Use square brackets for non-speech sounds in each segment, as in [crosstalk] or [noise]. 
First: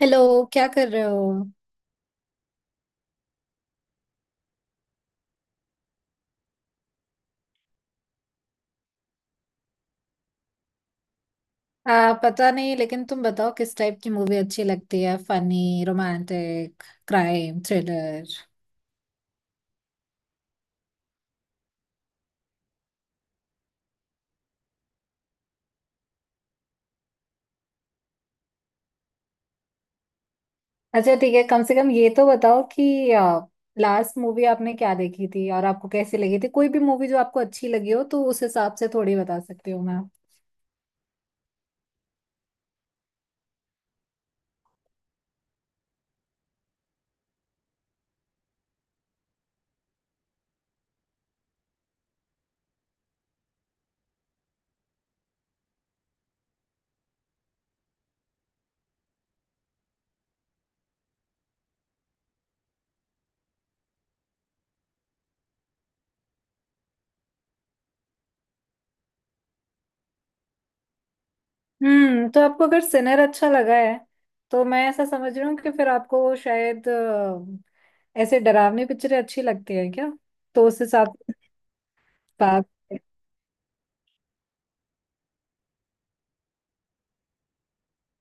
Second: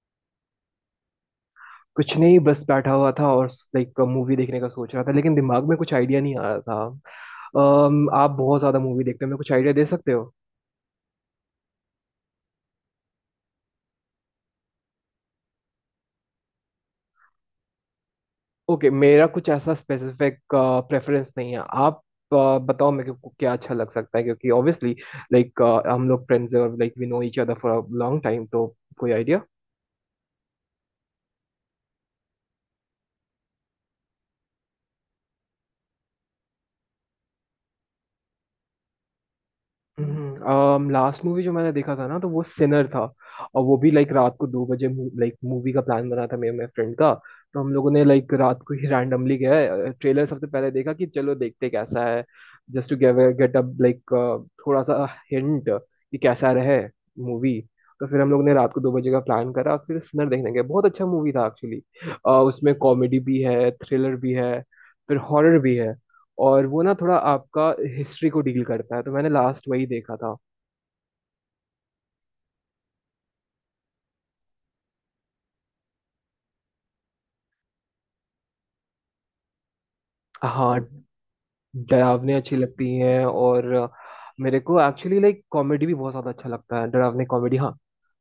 Hello. क्या कर रहे हो? कुछ नहीं, बस बैठा हुआ था और लाइक मूवी देखने का सोच रहा था लेकिन दिमाग में कुछ आइडिया नहीं आ रहा था। आप बहुत ज्यादा मूवी देखते हो, मेरे को कुछ आइडिया दे सकते हो? पता नहीं, लेकिन तुम बताओ किस टाइप की मूवी अच्छी लगती है, funny, romantic, crime, thriller? Okay, मेरा कुछ ऐसा स्पेसिफिक प्रेफरेंस नहीं है। आप बताओ मेरे को क्या अच्छा लग सकता है, क्योंकि ऑब्वियसली लाइक हम लोग फ्रेंड्स हैं और like we know each other for a long time, तो कोई आइडिया? अच्छा, ठीक है। कम से कम ये तो बताओ कि लास्ट मूवी आपने क्या देखी थी और आपको कैसी लगी थी। कोई भी मूवी जो आपको अच्छी लगी हो तो उस हिसाब से थोड़ी बता सकती हूँ मैं। लास्ट मूवी जो मैंने देखा था ना, तो वो सिनर था। और वो भी लाइक रात को 2 बजे। लाइक मूवी का प्लान बना था मेरे मेरे फ्रेंड का। तो हम लोगों ने लाइक रात को ही रैंडमली गया, ट्रेलर सबसे पहले देखा कि चलो देखते कैसा है, just to get up, like थोड़ा सा हिंट कि कैसा रहे मूवी। तो फिर हम लोग ने रात को दो बजे का प्लान करा, फिर सिनर देखने गए। बहुत अच्छा मूवी था एक्चुअली। उसमें कॉमेडी भी है, थ्रिलर भी है, फिर हॉरर भी है। और वो ना थोड़ा आपका हिस्ट्री को डील करता है। तो मैंने लास्ट वही देखा था। हम्म, तो आपको अगर सिनर अच्छा लगा है तो मैं ऐसा समझ रही हूँ कि फिर आपको शायद ऐसे डरावनी पिक्चरें अच्छी लगती है क्या? तो हाँ। उस हिसाब हम्म। से डरावने अच्छी बात। लगती हैं। और मेरे को एक्चुअली लाइक कॉमेडी भी बहुत ज्यादा अच्छा लगता है, डरावने कॉमेडी। हाँ,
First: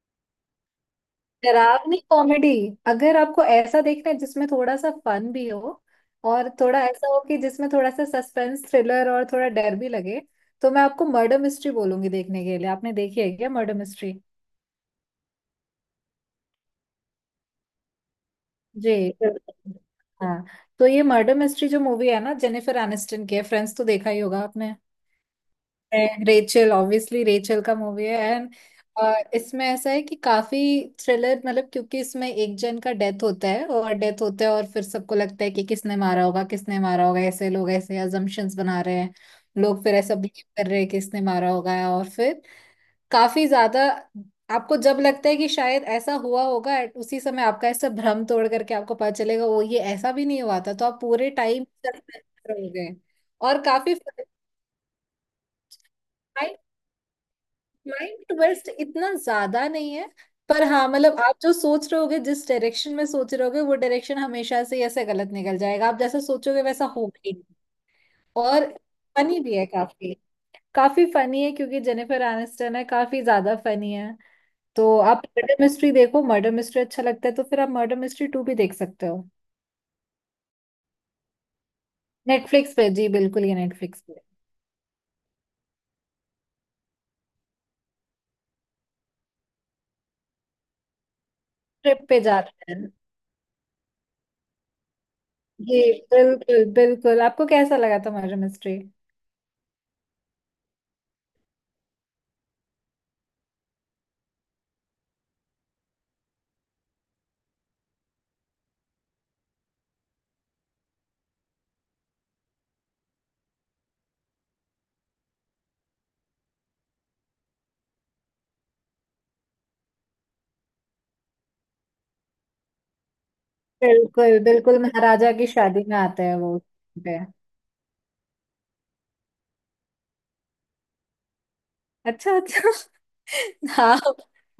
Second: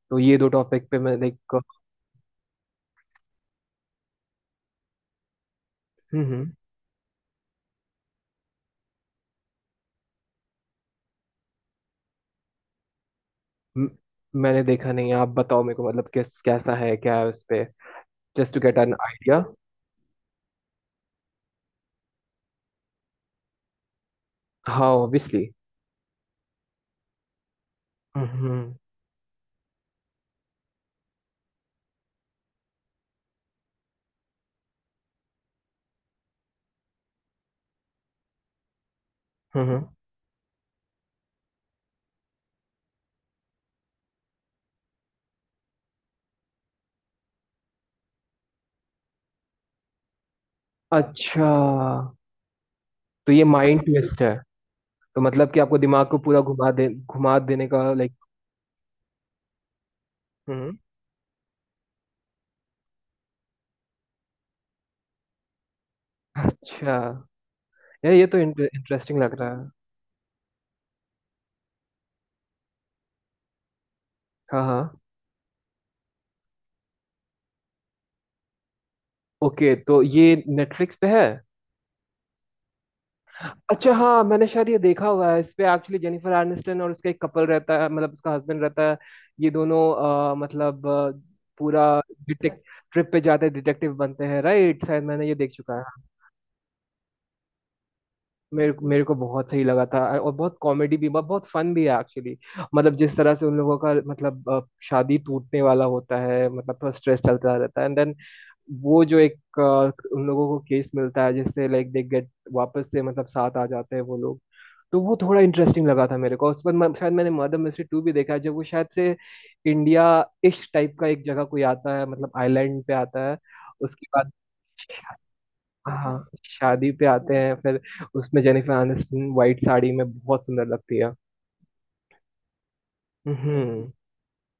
तो ये दो टॉपिक पे मैं लाइक। डरावनी कॉमेडी, अगर आपको ऐसा देखना है जिसमें थोड़ा सा फन भी हो हम्म। और थोड़ा ऐसा हो कि जिसमें थोड़ा सा सस्पेंस थ्रिलर और थोड़ा डर भी लगे, तो मैं आपको मर्डर मिस्ट्री बोलूंगी देखने के लिए। आपने देखी है क्या मर्डर म- मिस्ट्री? मैंने देखा नहीं है। आप बताओ मेरे को, मतलब किस, कैसा है, क्या है उस पे, जस्ट टू गेट जी एन आइडिया। बिल्कुल। हाँ, तो ये मर्डर मिस्ट्री जो मूवी है ना, जेनिफर एनिस्टन की है। फ्रेंड्स तो देखा ही होगा आपने, हाँ ऑब्वियसली। रेचल, ऑब्वियसली रेचल का मूवी है। एंड हम्म। इसमें ऐसा है कि काफी थ्रिलर, मतलब क्योंकि इसमें एक जन का डेथ होता है, और डेथ होता है, और फिर सबको लगता है कि किसने मारा होगा, किसने मारा होगा। ऐसे लोग ऐसे अजम्पशंस बना रहे हैं। हम्म, लोग हम्म। फिर ऐसा बिलीव कर रहे हैं कि इसने मारा होगा, और फिर काफी ज्यादा आपको जब लगता है कि शायद ऐसा हुआ होगा at उसी समय आपका ऐसा भ्रम तोड़ करके आपको पता चलेगा वो ये ऐसा भी नहीं हुआ था, तो आप पूरे अच्छा, टाइम हो गए। तो ये और माइंड काफी ट्विस्ट है? तो मतलब कि आपको दिमाग को पूरा घुमा दे, घुमा देने का लाइक। माइंड ट्विस्ट इतना ज्यादा नहीं है, पर हम्म। हाँ, मतलब आप जो सोच रहे होगे जिस डायरेक्शन में सोच रहे होगे वो डायरेक्शन हमेशा से ही ऐसे गलत निकल जाएगा। आप जैसा सोचोगे वैसा अच्छा, होगा ही नहीं। यार ये तो और इंटरेस्टिंग लग फनी भी रहा है है। काफी। काफी फनी है क्योंकि जेनिफर एनिस्टन है, काफी ज्यादा फनी है। हाँ हाँ। तो आप मर्डर मिस्ट्री देखो। मर्डर मिस्ट्री अच्छा लगता है तो फिर आप मर्डर मिस्ट्री टू भी देख सकते हो। ओके, तो ये नेटफ्लिक्स पे है। नेटफ्लिक्स पे, जी बिल्कुल, ये अच्छा, नेटफ्लिक्स पे। हाँ, मैंने शायद ये देखा हुआ है। इस पे एक्चुअली जेनिफर आर्निस्टन और उसका एक कपल रहता है, मतलब उसका हस्बैंड रहता है। ये दोनों मतलब पूरा ट्रिप पे डिटेक्ट जाते हैं। ट्रिप पे जाते हैं, डिटेक्टिव बनते हैं, राइट? शायद मैंने ये देख चुका जी है। बिल्कुल बिल्कुल, आपको कैसा लगा था मर्डर मेरे मिस्ट्री? मेरे को बहुत सही लगा था। और बहुत कॉमेडी भी, बहुत फन भी है एक्चुअली। मतलब जिस तरह से उन लोगों का, मतलब शादी टूटने वाला होता है, मतलब थोड़ा स्ट्रेस चलता रहता है एंड देन वो जो एक उन लोगों को केस मिलता है जिससे लाइक दे गेट वापस से, मतलब साथ आ जाते हैं वो लोग। तो वो थोड़ा इंटरेस्टिंग लगा था मेरे को। उस पर शायद मैंने मर्डर मिस्ट्री टू भी देखा है, जब वो शायद से इंडिया इश टाइप का एक जगह कोई आता है, मतलब आइलैंड पे आता है उसके बाद। बिल्कुल बिल्कुल, महाराजा की शादी में हाँ, आता है वो, शादी पे पे। आते हैं फिर। उसमें जेनिफर आनिस्टन व्हाइट साड़ी में बहुत सुंदर लगती है। अच्छा अच्छा। [laughs] हम्म। हाँ,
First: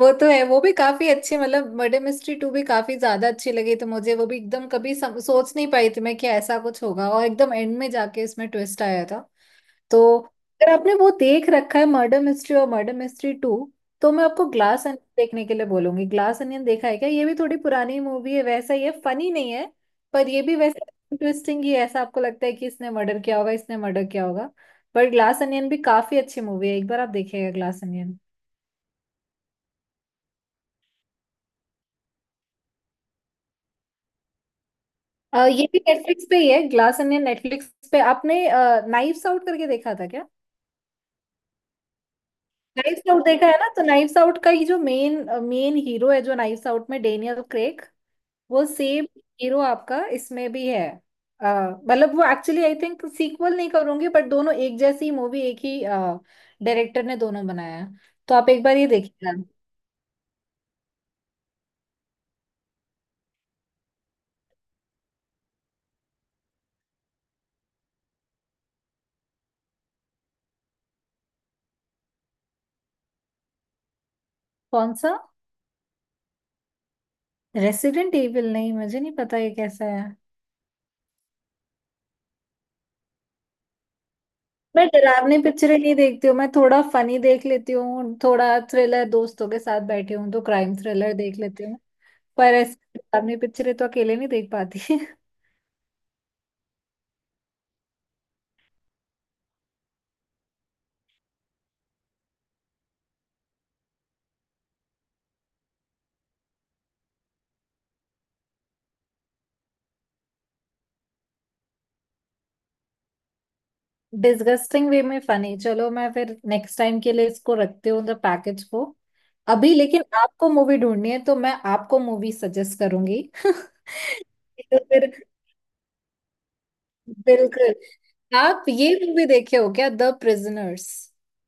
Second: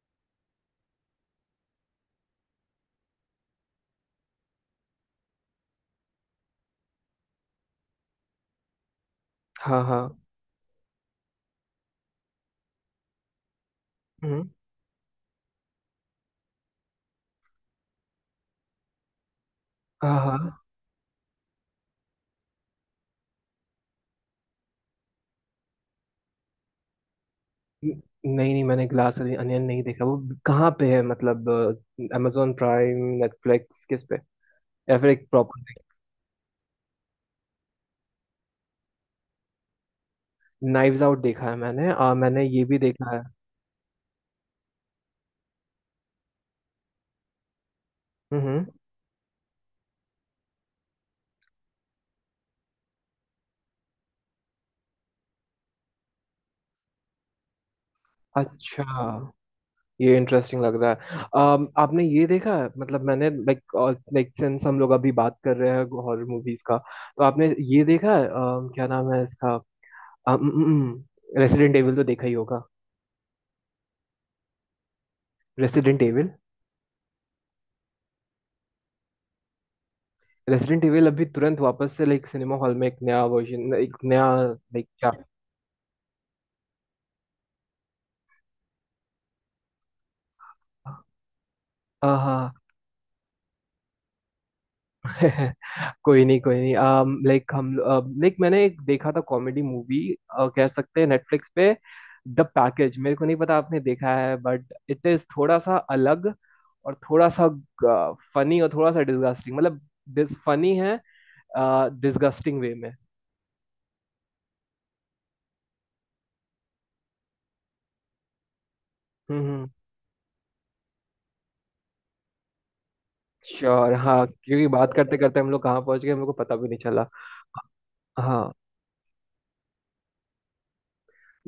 वो तो है। वो भी काफी अच्छी, मतलब मर्डर मिस्ट्री टू भी काफी ज्यादा अच्छी लगी तो मुझे। वो भी एकदम कभी सोच नहीं पाई थी मैं कि ऐसा कुछ होगा, और एकदम एंड में जाके इसमें ट्विस्ट आया था। हाँ हाँ। तो अगर आपने वो देख रखा है मर्डर मिस्ट्री और मर्डर मिस्ट्री टू, तो मैं आपको हम्म। ग्लास अनियन देखने के लिए बोलूंगी। ग्लास अनियन देखा है क्या? ये भी थोड़ी पुरानी मूवी है, वैसा ही है, फनी नहीं है, हाँ पर हाँ। ये भी वैसे इंटरेस्टिंग ही है। ऐसा आपको लगता है कि इसने मर्डर किया होगा, इसने मर्डर किया होगा, बट ग्लास अनियन भी काफी अच्छी मूवी है। एक बार आप देखिएगा ग्लास अनियन। नहीं नहीं, मैंने ग्लास अनियन नहीं देखा। वो कहाँ पे है, मतलब amazon प्राइम, नेटफ्लिक्स, किस पे? या फिर एक प्रॉपर। ये भी नेटफ्लिक्स पे ही है। ग्लास अनियन नेटफ्लिक्स पे। आपने नाइफ्स आउट करके देखा था क्या? नाइव्स आउट देखा है मैंने, और मैंने ये भी नाइफ्स देखा है। आउट देखा है ना, तो नाइफ्स आउट का ये जो मेन मेन हीरो है, जो नाइफ्स आउट में डेनियल क्रेग, हम्म। वो सेम हीरो आपका इसमें भी है। अ, मतलब वो एक्चुअली आई थिंक सीक्वल नहीं करूंगी, बट दोनों एक जैसी मूवी, एक ही डायरेक्टर ने दोनों बनाया है। तो आप एक बार अच्छा, ये देखिएगा। ये इंटरेस्टिंग लग रहा है। आपने ये देखा है? मतलब मैंने लाइक लाइक सिंस हम लोग अभी बात कर रहे हैं हॉरर मूवीज का, तो आपने ये देखा है? क्या नाम है इसका? रेसिडेंट एविल, तो देखा ही होगा। कौन सा? Resident Evil. रेसिडेंट एविल नहीं, मुझे नहीं पता ये कैसा है। रेसिडेंट एविल अभी तुरंत वापस से लाइक सिनेमा हॉल में एक नया वर्जन, एक नया मैं लाइक क्या। डरावनी पिक्चरें नहीं देखती हूँ। मैं थोड़ा फनी देख लेती हूँ, थोड़ा थ्रिलर, दोस्तों के साथ बैठी हूँ तो क्राइम थ्रिलर देख लेती हूँ। हाँ हाँ। पर ऐसे डरावनी पिक्चरें तो अकेले नहीं देख पाती। [laughs] कोई नहीं, कोई नहीं, लाइक हम, लाइक मैंने एक देखा था कॉमेडी मूवी कह सकते हैं, नेटफ्लिक्स पे, द पैकेज। मेरे को नहीं पता आपने देखा है, बट इट इज थोड़ा सा अलग और थोड़ा सा फनी और थोड़ा सा डिस्गस्टिंग। मतलब दिस फनी है डिस्गस्टिंग वे में। डिस्गस्टिंग वे में फनी? चलो, मैं फिर नेक्स्ट टाइम के लिए इसको रखती हूँ, द पैकेज को। हम्म। अभी लेकिन आपको मूवी ढूंढनी है तो मैं आपको मूवी सजेस्ट करूंगी। [laughs] श्योर, हाँ, क्योंकि तो बात फिर करते करते हम लोग कहाँ पहुंच गए मेरे को पता भी नहीं चला। बिल्कुल। हाँ। आप ये मूवी देखे हो क्या, द प्रिजनर्स?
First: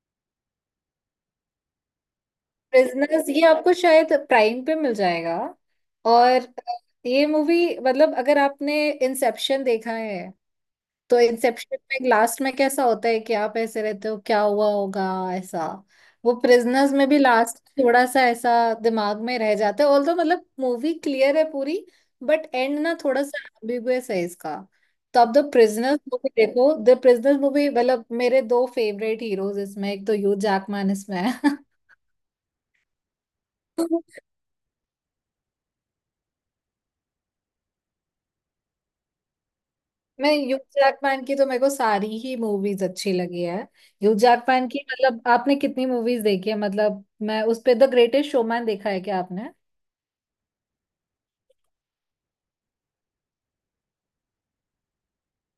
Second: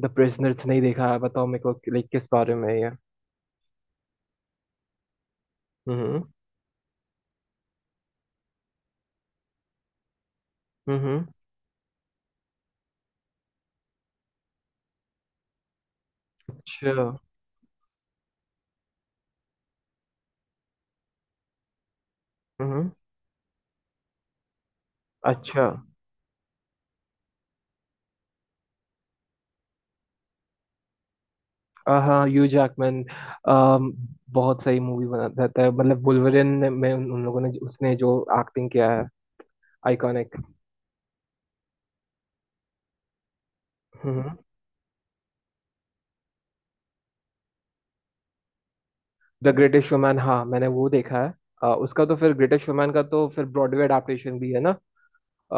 द प्रिजनर्स नहीं देखा है। बताओ मेरे को लाइक किस बारे में है ये। प्रिजनर्स ये आपको शायद प्राइम पे मिल जाएगा। हम्म और ये मूवी, मतलब अगर आपने इंसेप्शन देखा है, तो हम्म। इंसेप्शन में लास्ट में कैसा होता है कि आप ऐसे रहते हो क्या हुआ होगा, ऐसा। वो अच्छा। प्रिजनर्स में भी लास्ट थोड़ा सा ऐसा दिमाग में रह जाता है, ऑल्दो मतलब मूवी क्लियर है पूरी, बट एंड हम्म। ना थोड़ा सा एम्बिगुअस है इसका। तो आप द अच्छा। प्रिजनर्स मूवी देखो। द प्रिजनर्स मूवी मतलब मेरे दो फेवरेट हीरोज इसमें, एक तो ह्यू जैकमैन इसमें है। हाँ ह्यू जैकमैन [laughs] बहुत सही मूवी बना देता है, मतलब वुल्वरिन में उन लोगों ने, उसने जो एक्टिंग किया है, मैं आइकॉनिक। ह्यू जैकमैन की तो, मेरे को सारी ही मूवीज अच्छी लगी है ह्यू हम्म। जैकमैन की। मतलब आपने कितनी मूवीज देखी है मतलब? मैं उस पे द ग्रेटेस्ट शोमैन, देखा है क्या द आपने? ग्रेटेस्ट शोमैन, हाँ मैंने वो देखा है। उसका तो फिर, ग्रेटेस्ट शोमैन का तो फिर ब्रॉडवे अडेप्टेशन भी है ना। अ,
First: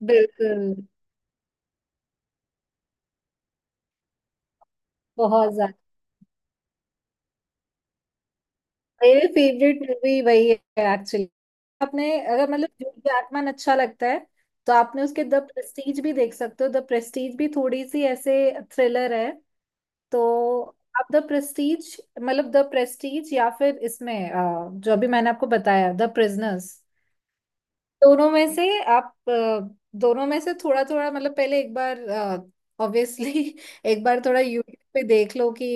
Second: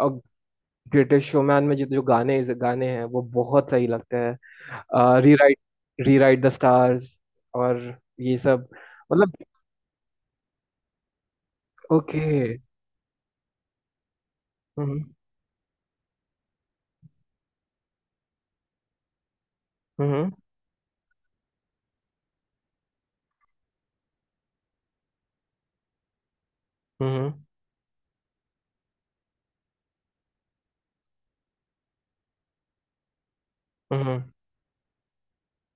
अब बिल्कुल। ग्रेटेस्ट शोमैन में जो जो गाने गाने हैं वो बहुत सही लगते हैं। बहुत रीराइट ज्यादा, रीराइट द स्टार्स और ये सब। मेरी मतलब। फेवरेट मूवी वही है एक्चुअली। आपने ओके। अगर मतलब ह्यू जैकमैन अच्छा लगता है, तो आपने हम्म उसके द प्रेस्टीज भी देख सकते हो। द प्रेस्टीज भी थोड़ी सी ऐसे थ्रिलर है। तो हम्म आप द प्रेस्टीज, मतलब द प्रेस्टीज या फिर इसमें जो अभी मैंने आपको बताया, द प्रिजनर्स, हम्म दोनों में से। आप दोनों में से थोड़ा थोड़ा, मतलब पहले एक बार, ऑब्वियसली [laughs] एक बार हम्म। थोड़ा यूट्यूब पे देख लो कि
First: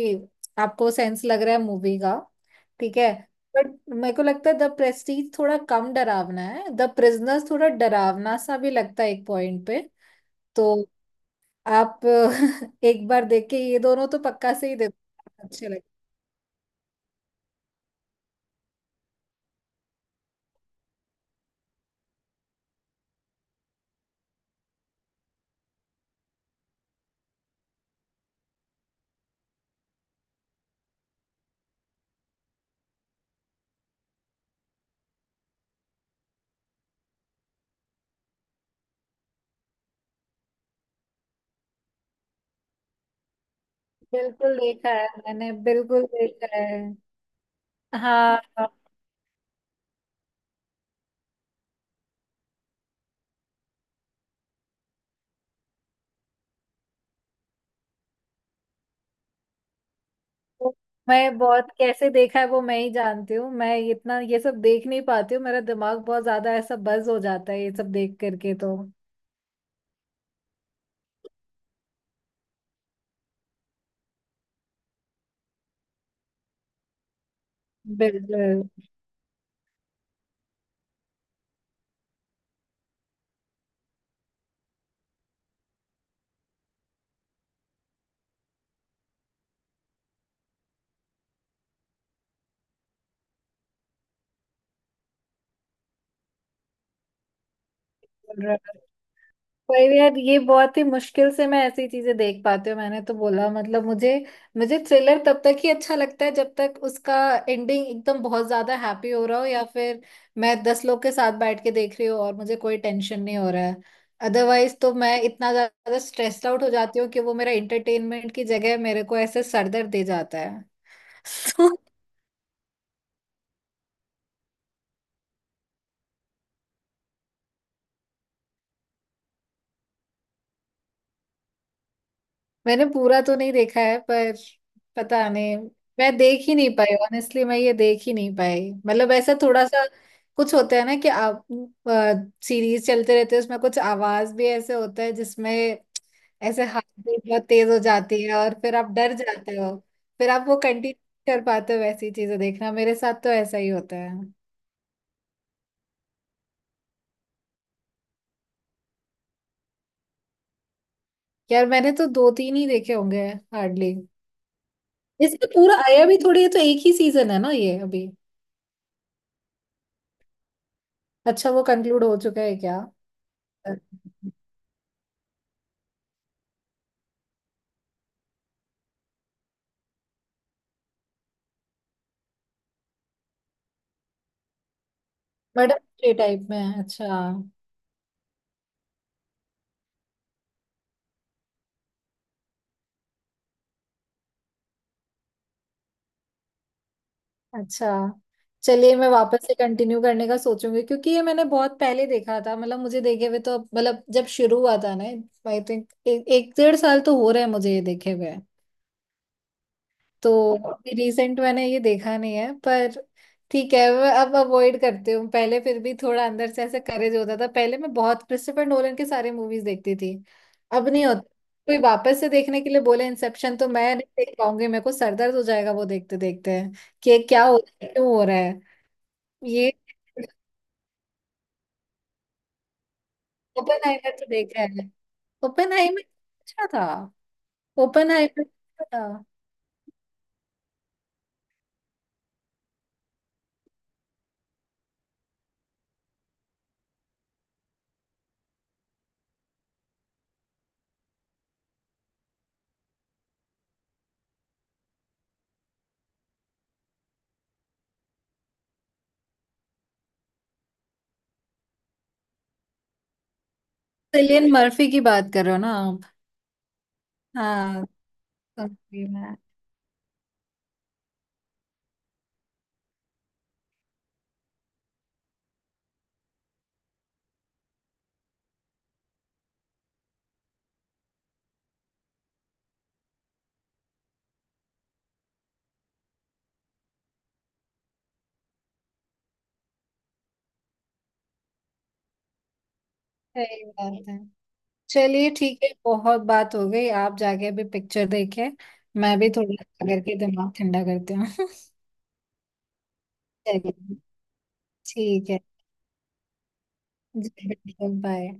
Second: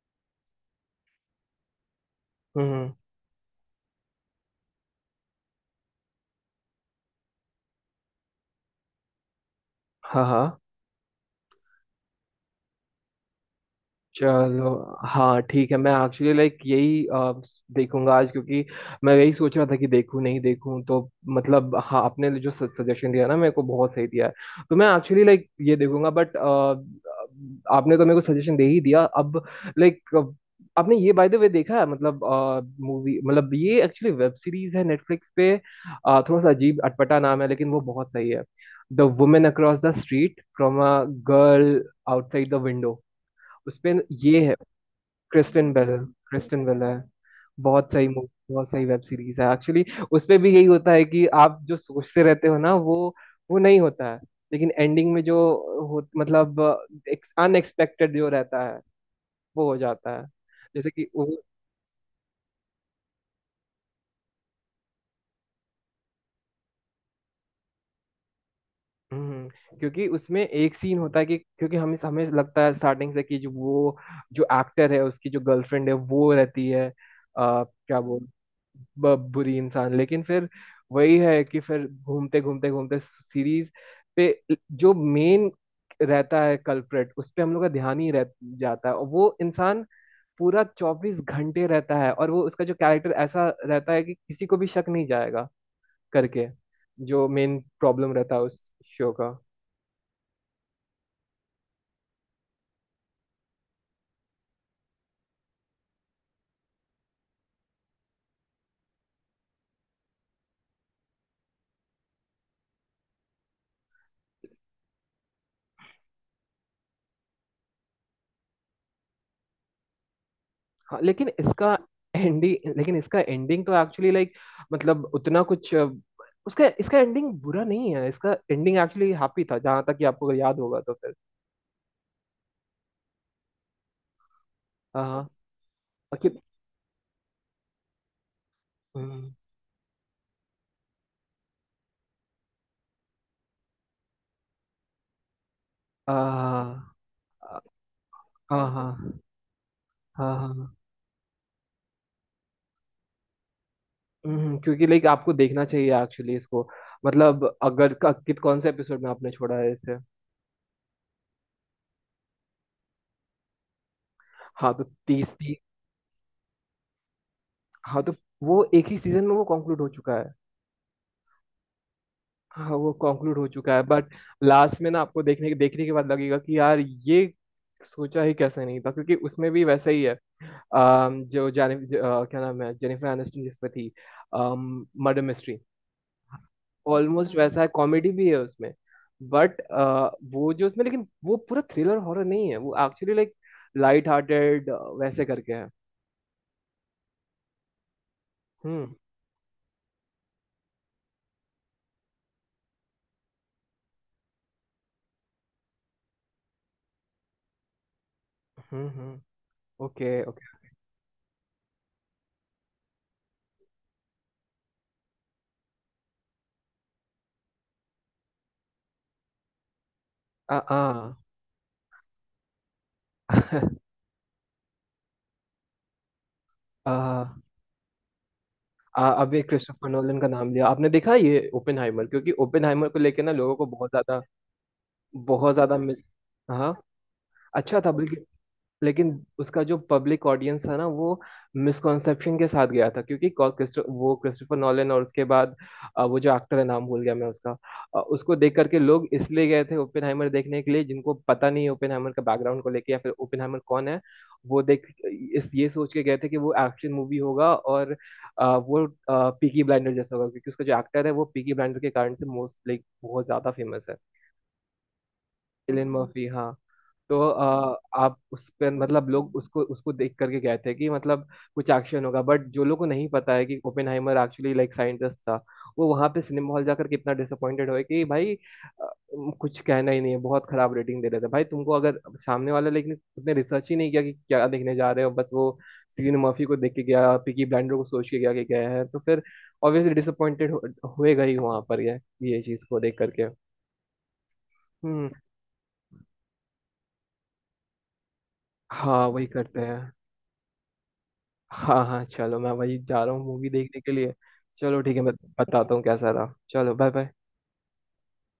आपको सेंस लग रहा है मूवी का, हम्म, ठीक है? बट मेरे को लगता है द प्रेस्टीज थोड़ा कम डरावना है, द प्रिजनर्स थोड़ा डरावना सा भी लगता है एक पॉइंट पे। हाँ हाँ तो आप [laughs] एक बार देख के ये दोनों तो पक्का से चलो। ही हाँ देखो, अच्छे ठीक है, मैं लगे। एक्चुअली लाइक यही देखूंगा आज, क्योंकि मैं यही सोच रहा था कि देखूं नहीं देखूं। तो मतलब हाँ, आपने जो सजेशन दिया ना मेरे को बहुत सही दिया है। तो मैं एक्चुअली लाइक ये देखूंगा, बट आपने तो मेरे को सजेशन दे ही दिया अब लाइक। आपने ये बाय द वे देखा है मतलब मूवी, मतलब ये एक्चुअली वेब सीरीज है, नेटफ्लिक्स पे। थोड़ा सा अजीब अटपटा नाम है लेकिन वो बहुत सही है। The Woman Across the Street from a Girl Outside the Window. उसपे ये है बिल्कुल देखा है मैंने, क्रिस्टिन बेल। बिल्कुल देखा क्रिस्टिन है। बेल है। बहुत सही मूवी, हाँ, बहुत सही वेब सीरीज है एक्चुअली। उसपे भी यही होता है कि आप जो सोचते रहते हो ना, वो नहीं होता है। लेकिन एंडिंग में जो हो, मतलब अनएक्सपेक्टेड जो रहता है वो हो जाता है। वो जैसे कि वो, मैं बहुत कैसे देखा है वो मैं ही जानती हूँ। मैं इतना ये सब देख नहीं पाती हूँ, मेरा दिमाग बहुत ज्यादा ऐसा बज हो जाता है ये सब देख करके, तो हम्म, क्योंकि उसमें एक सीन होता है कि क्योंकि हमें हमें लगता है स्टार्टिंग से कि जो वो जो एक्टर है उसकी जो गर्लफ्रेंड है वो रहती है, क्या बोल, बिल्कुल। बुरी इंसान। लेकिन फिर वही है कि फिर घूमते घूमते घूमते सीरीज पे जो मेन रहता है कल्प्रेट, उस पे हम लोग का ध्यान ही रह जाता है। और वो इंसान पूरा 24 घंटे रहता है, और वो उसका जो कैरेक्टर ऐसा रहता है कि किसी को भी शक नहीं जाएगा करके, जो मेन प्रॉब्लम रहता है और उस शो का। पर यार ये बहुत ही मुश्किल से मैं ऐसी चीजें देख पाती हूँ। मैंने तो बोला मतलब मुझे मुझे थ्रिलर तब तक ही अच्छा लगता है जब तक उसका एंडिंग एकदम बहुत ज्यादा हैप्पी हो रहा हो, या फिर मैं 10 लोग के साथ बैठ के देख रही हूँ और मुझे कोई टेंशन नहीं हो रहा है। अदरवाइज तो मैं इतना ज्यादा स्ट्रेस्ड आउट हो जाती हूँ कि वो मेरा एंटरटेनमेंट की जगह मेरे को ऐसे सरदर्द दे जाता है। हाँ, लेकिन इसका [laughs] एंडिंग, लेकिन इसका एंडिंग तो एक्चुअली लाइक मतलब उतना कुछ उसका, इसका एंडिंग बुरा नहीं है। इसका एंडिंग एक्चुअली हैप्पी था, जहां तक कि आपको अगर याद होगा तो फिर। मैंने पूरा तो नहीं देखा है पर, हाँ। पता नहीं, मैं कि देख ही नहीं पाई ऑनेस्टली। मैं ये देख ही नहीं पाई, मतलब हम्म, ऐसा थोड़ा सा कुछ होता है ना कि आप सीरीज चलते रहते हैं, उसमें कुछ आवाज भी ऐसे होता है जिसमें ऐसे हाथ आ, भी बहुत तेज हो जाती है और हाँ फिर हाँ आप डर हाँ जाते हो। फिर आप वो हाँ। कंटिन्यू कर पाते हो वैसी चीजें देखना? मेरे साथ तो ऐसा ही होता है। क्योंकि लाइक आपको देखना चाहिए एक्चुअली इसको, मतलब अगर क- कित कौन से एपिसोड में आपने छोड़ा है इसे? यार मैंने तो दो तीन ही देखे होंगे, हार्डली। हाँ तो तीस इसमें पूरा आया भी थोड़ी है, तो एक ही सीजन है ना ये हाँ अभी? तो वो एक ही सीजन में वो कंक्लूड हो चुका है। अच्छा, वो कंक्लूड हो चुका है हाँ क्या? वो कंक्लूड हो चुका है, बट मैडम। लास्ट में ना आपको देखने के बाद लगेगा कि यार ये सोचा ही कैसे नहीं था, क्योंकि उसमें भी वैसा ही है। जो जाने क्या नाम है जेनिफर एनिस्टन जिस पे थी, मर्डर मिस्ट्री, थ्री टाइप में है? अच्छा ऑलमोस्ट वैसा है। कॉमेडी भी है उसमें, बट वो जो उसमें, लेकिन वो पूरा थ्रिलर हॉरर नहीं है। वो एक्चुअली लाइक लाइट हार्टेड वैसे करके है। अच्छा। हम्म चलिए मैं वापस से कंटिन्यू करने का सोचूंगी, क्योंकि ये मैंने बहुत पहले देखा था। मतलब मुझे देखे हुए तो, मतलब जब शुरू हुआ था ना, आई थिंक एक एक 1.5 साल तो हो रहा है मुझे ये देखे हुए। हम्म। ओके तो ओके। अभी रिसेंट मैंने ये देखा नहीं है पर, ठीक है, मैं अब अवॉइड करती हूँ। पहले फिर भी थोड़ा अंदर से ऐसा करेज होता था, पहले मैं बहुत क्रिस्टोफर नोलन के सारे मूवीज देखती थी। अब नहीं होता। आ कोई वापस से देखने के लिए बोले इंसेप्शन तो मैं नहीं देख पाऊंगी, मेरे को सर दर्द हो जाएगा वो देखते देखते आ कि ये [laughs] क्या हो रहा है क्यों हो रहा है। अभी ये क्रिस्टोफर नोलन का नाम लिया आपने। देखा ये ओपेनहाइमर? क्योंकि ओपेनहाइमर को लेके ना लोगों को बहुत ओपेनहाइमर ज्यादा, तो देखा है। बहुत ज्यादा ओपेनहाइमर मिस। अच्छा हाँ। था। अच्छा था बल्कि। ओपेनहाइमर अच्छा था। लेकिन उसका जो पब्लिक ऑडियंस था ना वो मिसकॉन्सेप्शन के साथ गया था, क्योंकि वो क्रिस्टोफर नॉलन और उसके बाद वो जो एक्टर है, नाम भूल गया मैं उसका, उसको देख करके लोग इसलिए गए थे ओपेनहाइमर देखने के लिए, जिनको पता नहीं है ओपेनहाइमर का बैकग्राउंड को लेके या फिर ओपेनहाइमर कौन है। वो देख इस ये सोच के गए थे कि वो एक्शन मूवी होगा, और वो पीकी ब्लाइंडर जैसा होगा, क्योंकि उसका जो एक्टर है वो पीकी ब्लाइंडर के कारण से मोस्ट लाइक बहुत ज्यादा फेमस है। सिलियन मर्फी की बात करो ना एलियन आप? मर्फी, हाँ। तो हाँ, आप उस पर, समझी मतलब लोग मैं। उसको उसको देख करके गए थे कि मतलब कुछ एक्शन होगा। बट जो लोगों को नहीं पता है कि ओपेनहाइमर एक्चुअली लाइक साइंटिस्ट था, वो वहां पे सिनेमा हॉल जाकर के इतना डिसअपॉइंटेड हुए कि भाई, कुछ कहना ही नहीं है। बहुत खराब रेटिंग दे रहे थे, भाई तुमको अगर सामने वाला, लेकिन उसने रिसर्च ही नहीं किया कि क्या देखने जा रहे हो। बस वो सीन मर्फी को देख के गया, पिकी ब्लाइंडर को सोच के गया कि गया है, तो फिर ऑब्वियसली डिसअपॉइंटेड हुएगा ही वहां पर, ये चीज को देख करके। सही बात है। हम्म। चलिए ठीक है, बहुत बात हो गई, आप जाके अभी पिक्चर देखें। हाँ मैं वही भी थोड़ी करते हैं। करके दिमाग ठंडा करती हूँ। [laughs] हाँ हाँ चलो, मैं वही जा रहा हूँ मूवी चलिए देखने के लिए। चलो ठीक है, मैं ठीक बताता हूँ कैसा रहा। चलो बाय बाय। है। बाय।